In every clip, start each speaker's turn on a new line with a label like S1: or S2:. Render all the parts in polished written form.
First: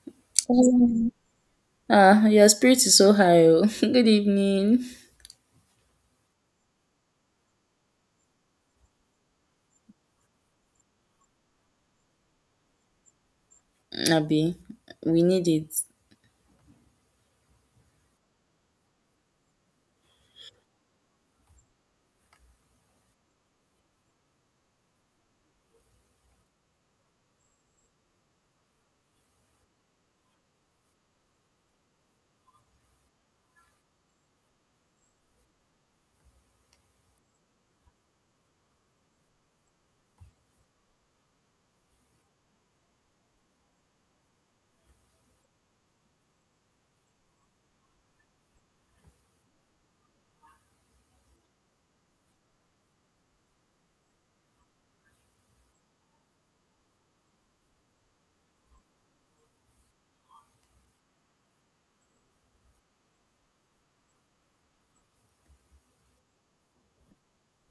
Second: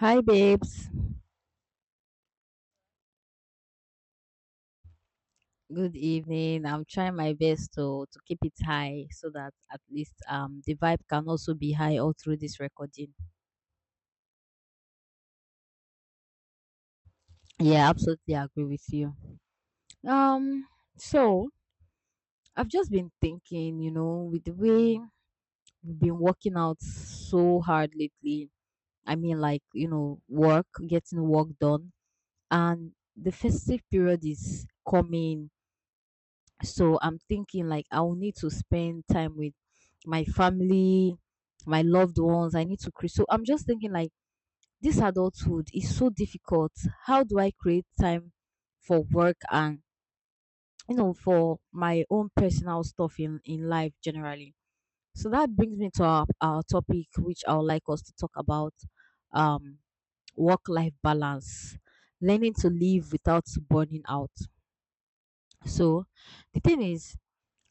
S1: Hi babes.
S2: Um, Ah, your spirit is so high. Oh. Good evening,
S1: Good evening. I'm trying my best to keep it high so that at least the vibe can also be high all through this recording.
S2: Abby. We need it.
S1: Yeah, absolutely agree with you. Um so I've just been thinking, you know, with the way we've been working out so hard lately. I mean, like, you know, work, getting work done, and the festive period is coming, so I'm thinking like I will need to spend time with my family, my loved ones. I need to create, so I'm just thinking like this adulthood is so difficult. How do I create time for work and, you know, for my own personal stuff in life generally? So that brings me to our topic, which I would like us to talk about, um work life balance, learning to live without burning out. So the thing is,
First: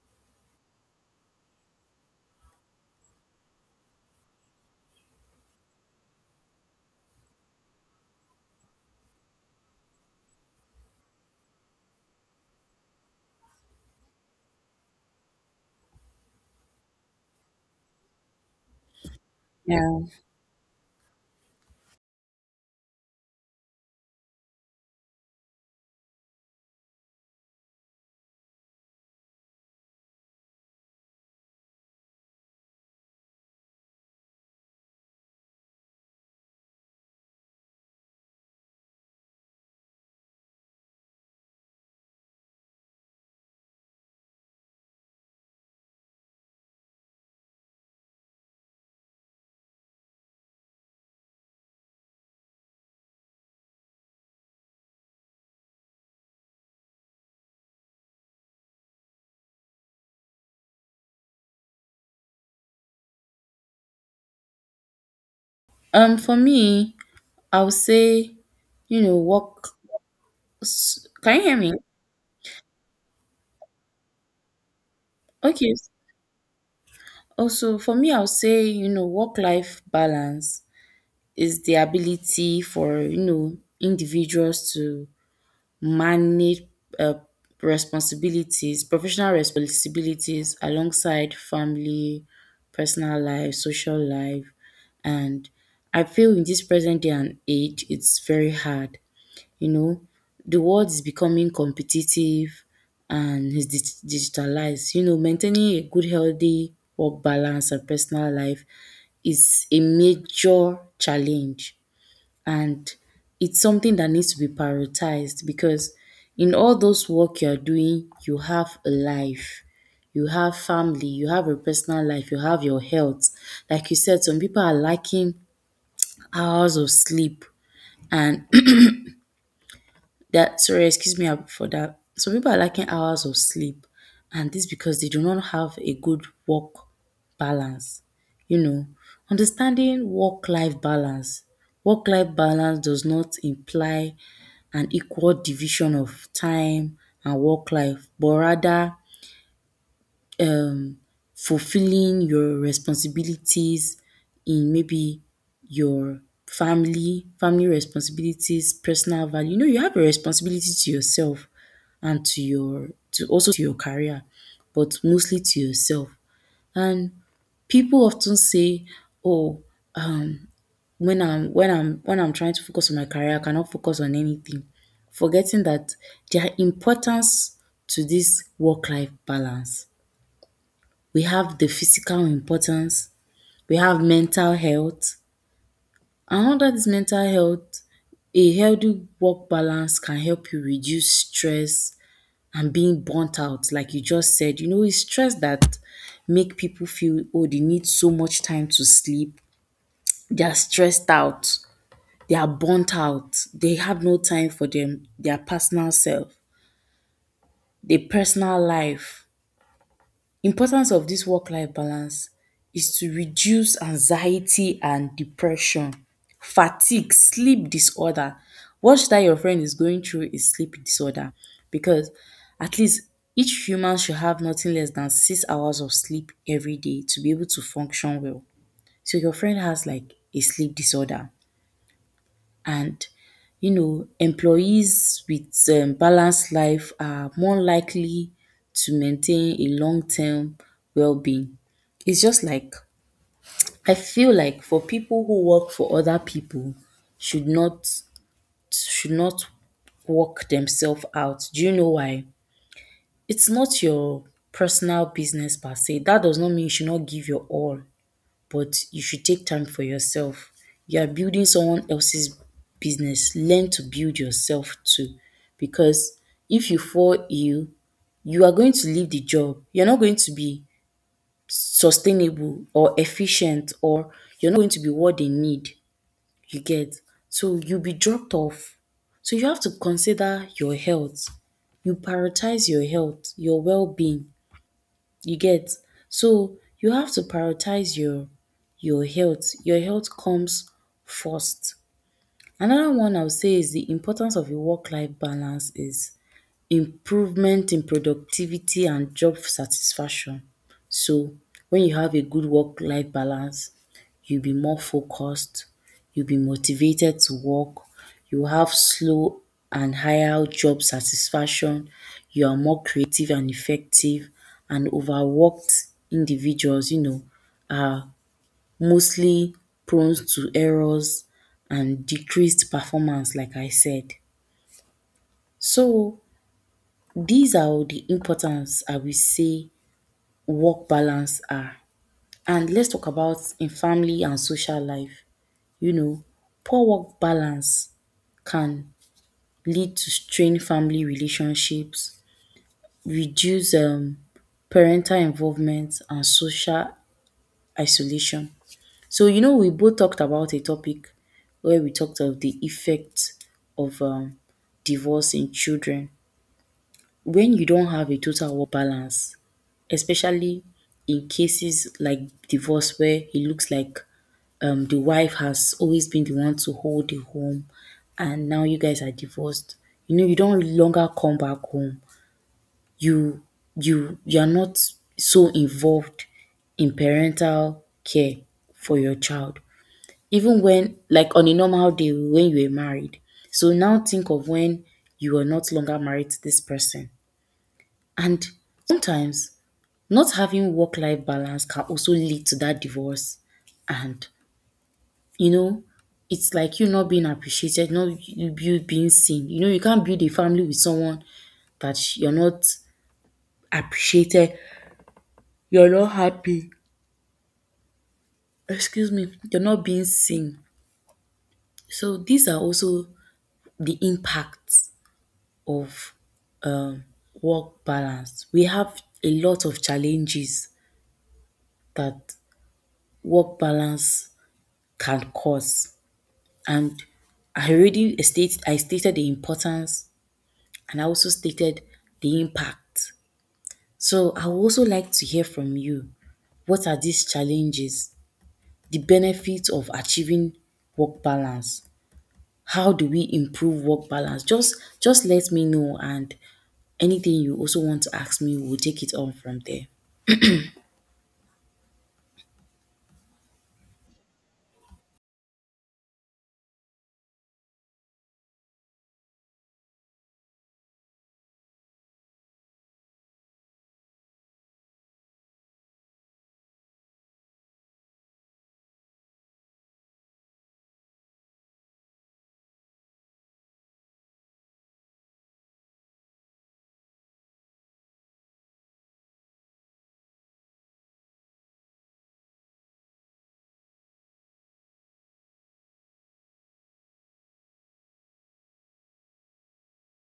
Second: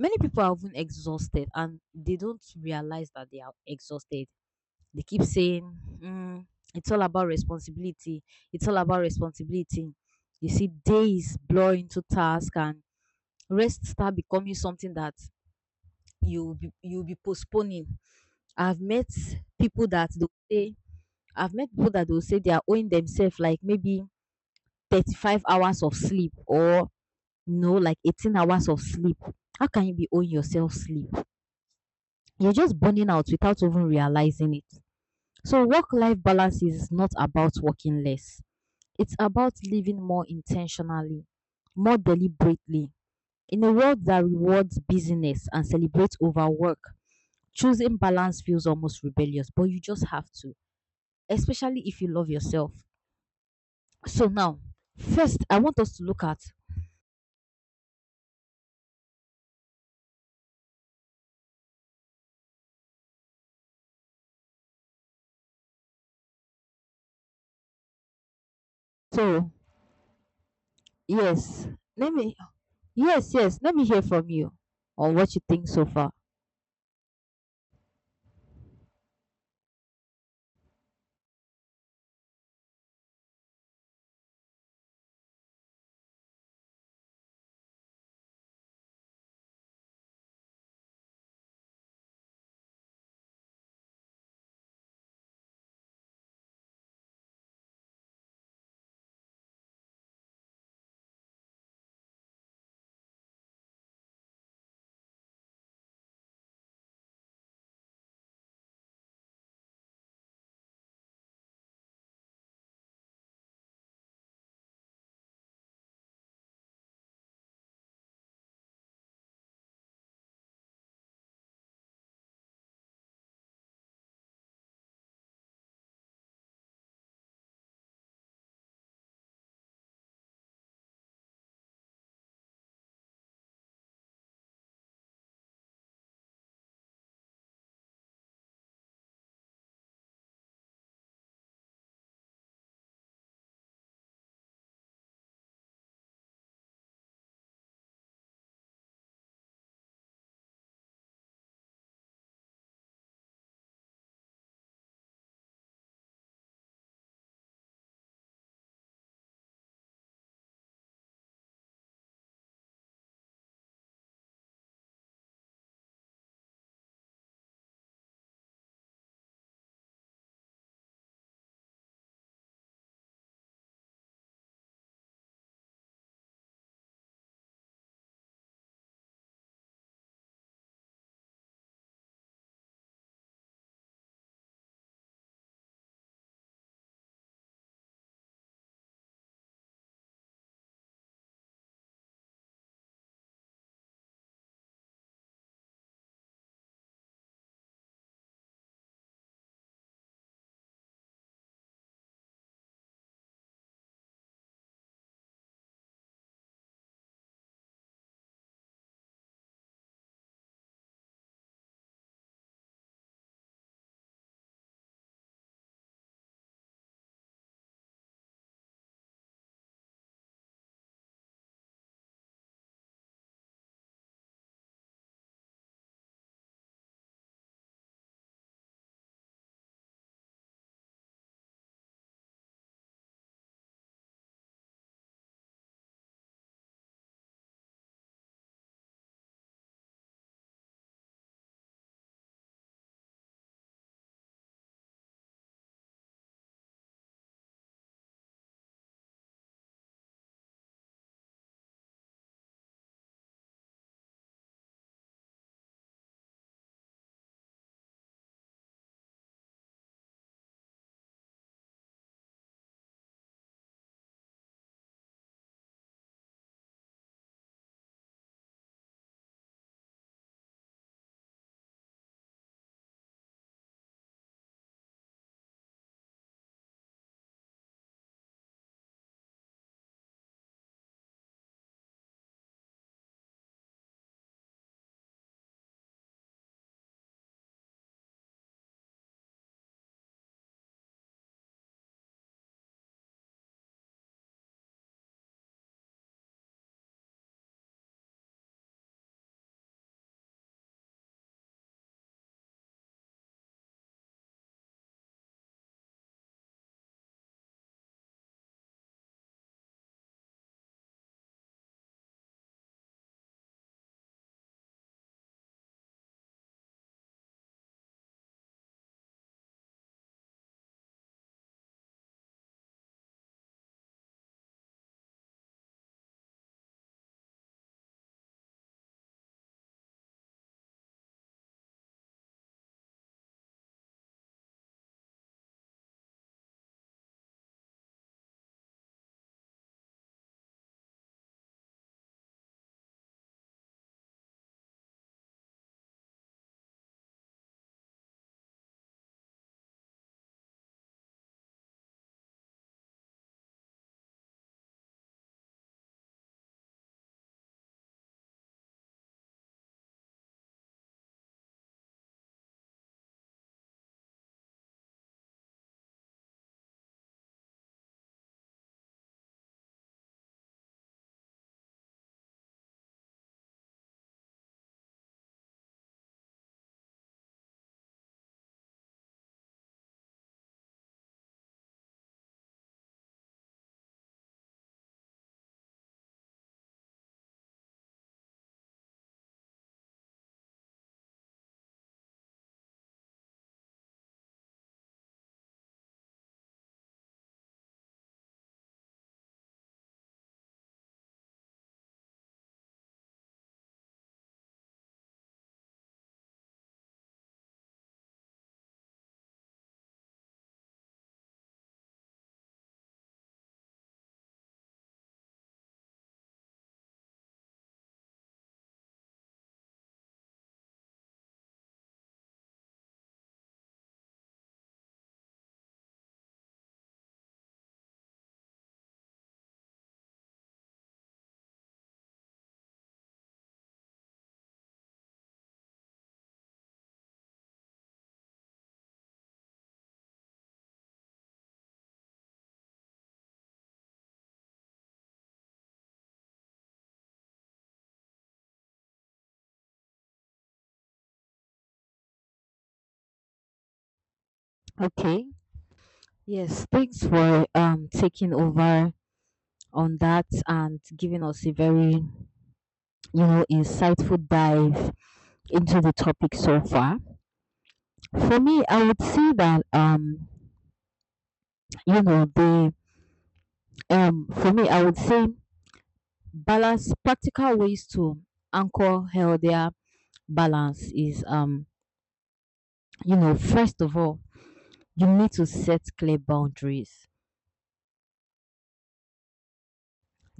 S1: many people are even exhausted and they don't realize that they are exhausted. They keep saying, mm, it's all about responsibility. It's all about responsibility. You see, days blur into task and rest start becoming something that you'll be postponing. I've met people
S2: Yeah.
S1: that they will say, I've met people that will say they are owing themselves like maybe 35 hours of sleep or, no, like 18 hours of sleep. How can you be owing yourself sleep? You're just burning out without even realizing it. So, work life balance is not about working less, it's about living more intentionally, more deliberately. In a world that rewards busyness and celebrates overwork, choosing balance feels almost rebellious, but you just have to, especially if you love yourself. So, now, first, I want us to look at
S2: For me, I would say, you know,
S1: so,
S2: Can you hear
S1: yes,
S2: me?
S1: let me, yes, let me hear from you on what you think
S2: Okay.
S1: so far.
S2: Also, for me, I would say, you know, work-life balance is the ability for, you know, individuals to manage uh, responsibilities, professional responsibilities alongside family, personal life, social life. And I feel in this present day and age, it's very hard. You know, the world is becoming competitive and is digitalized. You know, maintaining a good, healthy work balance and personal life is a major challenge and it's something that needs to be prioritized because in all those work you are doing, you have a life, you have family, you have a personal life, you have your health. Like you said, some people are lacking hours of sleep and that sorry, excuse me for that. Some people are lacking hours of sleep and this because they do not have a good work balance. You know, understanding work life balance. Work life balance does not imply an equal division of time and work life, but rather um, fulfilling your responsibilities in maybe your family, family responsibilities, personal value. You know, you have a responsibility to yourself and to your to also to your career, but mostly to yourself. And people often say, "Oh, um, when I'm trying to focus on my career, I cannot focus on anything, forgetting that there are importance to this work life balance. We have the physical importance, we have mental health. And under this mental health, a healthy work balance can help you reduce stress and being burnt out, like you just said. You know, it's stress that make people feel oh they need so much time to sleep. They are stressed out. They are burnt out. They have no time for them, their personal self, their personal life. Importance of this work-life balance is to reduce anxiety and depression, fatigue, sleep disorder. What that your friend is going through is sleep disorder because at least each human should have nothing less than 6 hours of sleep every day to be able to function well. So your friend has like a sleep disorder. And you know employees with balanced life are more likely to maintain a long-term well-being. It's just like I feel like for people who work for other people should not should not work themselves out. Do you know why? It's not your personal business per se. That does not mean you should not give your all but you should take time for yourself. You are building someone else's business. Learn to build yourself too. Because if you fall ill, you are going to leave the job. You're not going to be sustainable or efficient, or you're not going to be what they need. You get. So you'll be dropped off. So you have to consider your health. You prioritize your health, your well being. You get? So you have to prioritize your health. Your health comes first. Another one I would say is the importance of a work life balance is improvement in productivity and job satisfaction. So when you have a good work life balance you'll be more focused, you'll be motivated to work, you have slow and higher job satisfaction, you are more creative and effective and overworked individuals you know are mostly prone to errors and decreased performance like I said. So these are all the importance I will say work balance are. And let's talk about in family and social life. You know, poor work balance can lead to strained family relationships, reduce parental involvement and social isolation. So you know we both talked about a topic where we talked of the effect of divorce in children. When you don't have a total work balance, especially in cases like divorce where it looks like the wife has always been the one to hold the home and now you guys are divorced, you know you don't really longer come back home, you you are not so involved in parental care for your child, even when like on a normal day when you were married. So now think of when you are not longer married to this person, and sometimes not having work-life balance can also lead to that divorce. And you know it's like you not being appreciated, not you being seen. You know, you can't build a family with someone that you're not appreciated, you're not happy, excuse me, you're not being seen. So these are also the impacts of um work balance. We have a lot of challenges that work balance can cause. And I stated the importance and I also stated the impact. So I would also like to hear from you. What are these challenges? The benefits of achieving work balance. How do we improve work balance? Just let me know and anything you also want to ask me, we'll take it on from there.
S1: Okay. Yes, thanks for taking over on that and giving us a very, you know, insightful dive into the topic so far. For me, I would say that, you know, the for me, I would say balance practical ways to anchor healthier balance is, you know, first of all, you need to set clear boundaries.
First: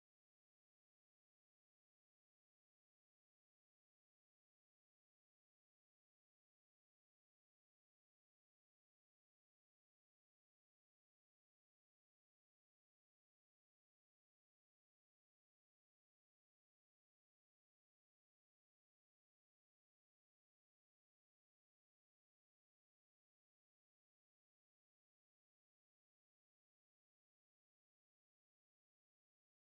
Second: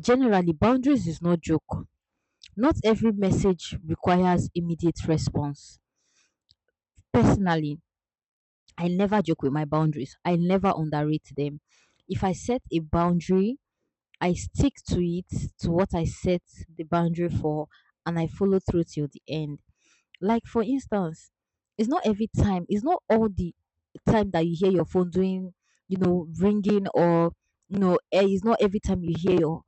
S1: Generally, boundaries is no joke. Not every message requires immediate response. Personally, I never joke with my boundaries. I never underrate them. If I set a boundary, I stick to it, to what I set the boundary for, and I follow through till the end. Like, for instance, it's not every time, it's not all the time that you hear your phone doing, you know, ringing or, you know,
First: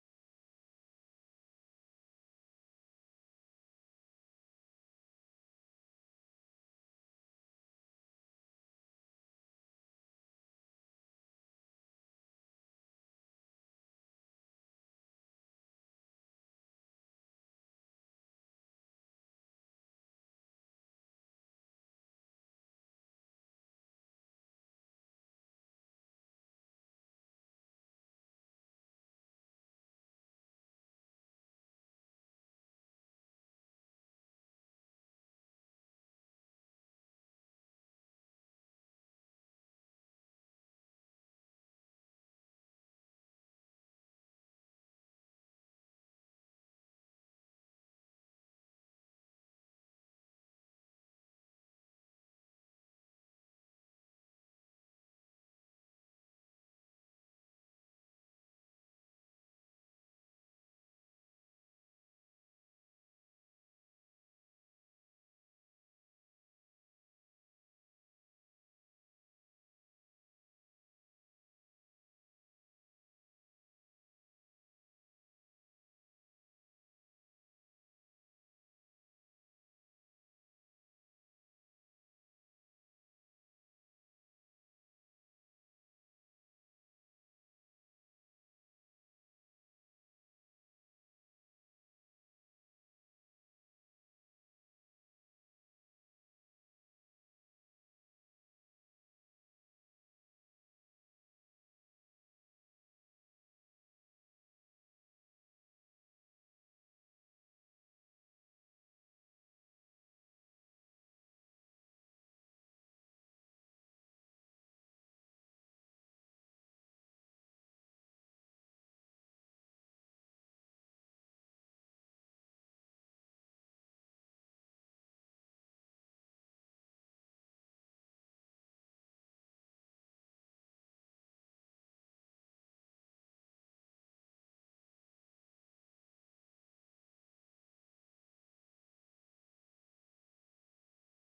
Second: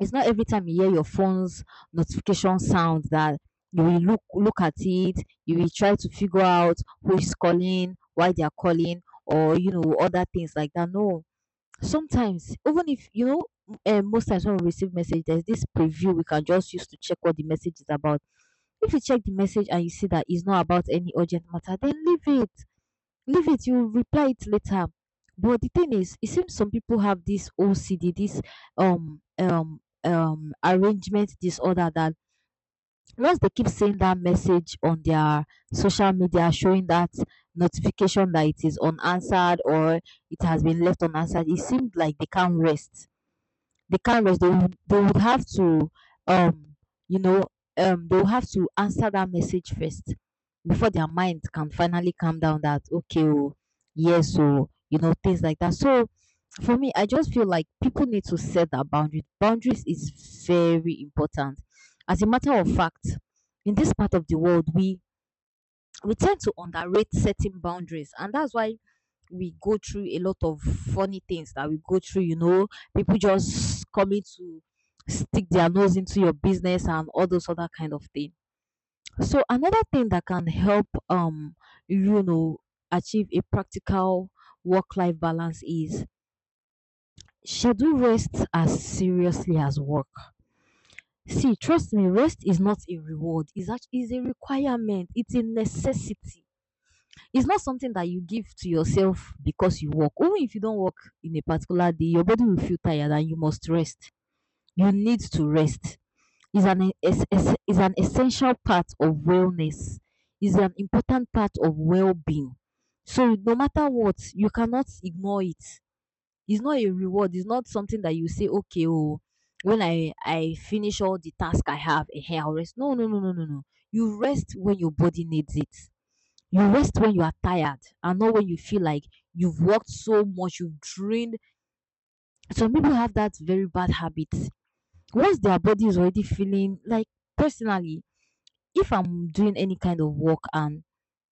S1: it's not every time you hear your phone's notification sound that you will look at it, you will try to figure out who is calling, why they are calling, or, you know, other things like that. No, sometimes even if you know. Most times when we receive message, there's this preview we can just use to check what the message is about. If you check the message and you see that it's not about any urgent matter, then leave it. Leave it, you reply it later. But the thing is, it seems some people have this OCD, this arrangement disorder that once they keep seeing that message on their social media showing that notification that it is unanswered or it has been left unanswered, it seems like they can't rest. The carriers, they would have to, um you know, they will have to answer that message first before their mind can finally calm down that okay, oh, yes, oh, you know, things like that. So for me, I just feel like people need to set that boundary. Boundaries is very important. As a matter of fact, in this part of the world, we tend to underrate setting boundaries, and that's why we go through a lot of funny things that we go through, you know, people just coming to stick their nose into your business and all those other kind of thing. So another thing that can help, you know, achieve a practical work life balance is schedule rest as seriously as work. See, trust me, rest is not a reward, it's actually is a requirement, it's a necessity. It's not something that you give to yourself because you work. Even if you don't work in a particular day, your body will feel tired and you must rest. You need to rest. Is an is an essential part of wellness. Is an important part of well-being. So no matter what, you cannot ignore it. It's not a reward. It's not something that you say, okay, oh, when I finish all the task I have, I'll rest. No, no, no, no, no, no. You rest when your body needs it, you rest when you are tired and not when you feel like you've worked so much, you've drained. Some people have that very bad habit. Once their body is already feeling like, personally, if I'm doing any kind of work and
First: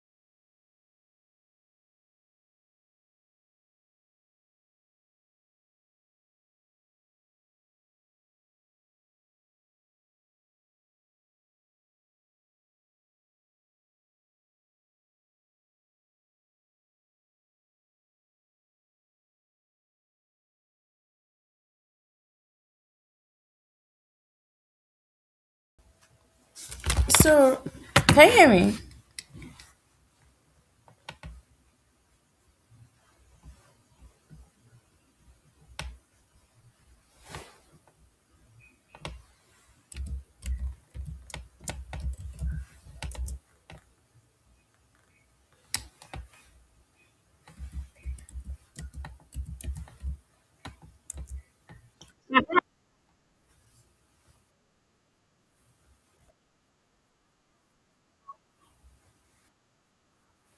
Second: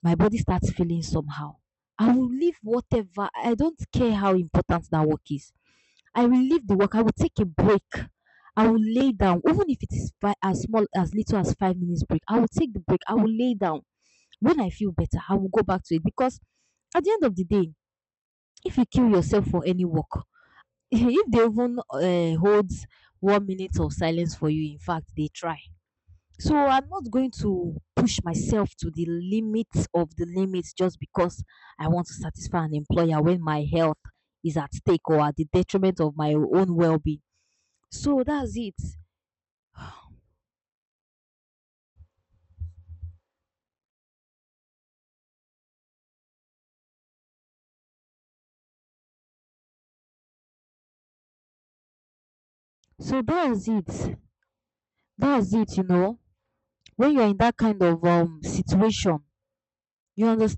S1: my body starts feeling somehow, I will leave whatever. I don't care how important that work is. I will leave the work. I will take a break. I will lay down, even if it is as small as little as 5 minutes break. I will take the break. I will lay down. When I feel better, I will go back to it because at the end of the day, if you kill yourself for any work, if they even hold 1 minute of silence for you, in fact, they try. So I'm not going
S2: So
S1: to push
S2: can you hear
S1: myself
S2: me?
S1: to the limit of the limits just because I want to satisfy an employer when my health is at stake or at the detriment of my own well-being. So that's it. So that's it. That's it, you know. When you're in that kind of situation, you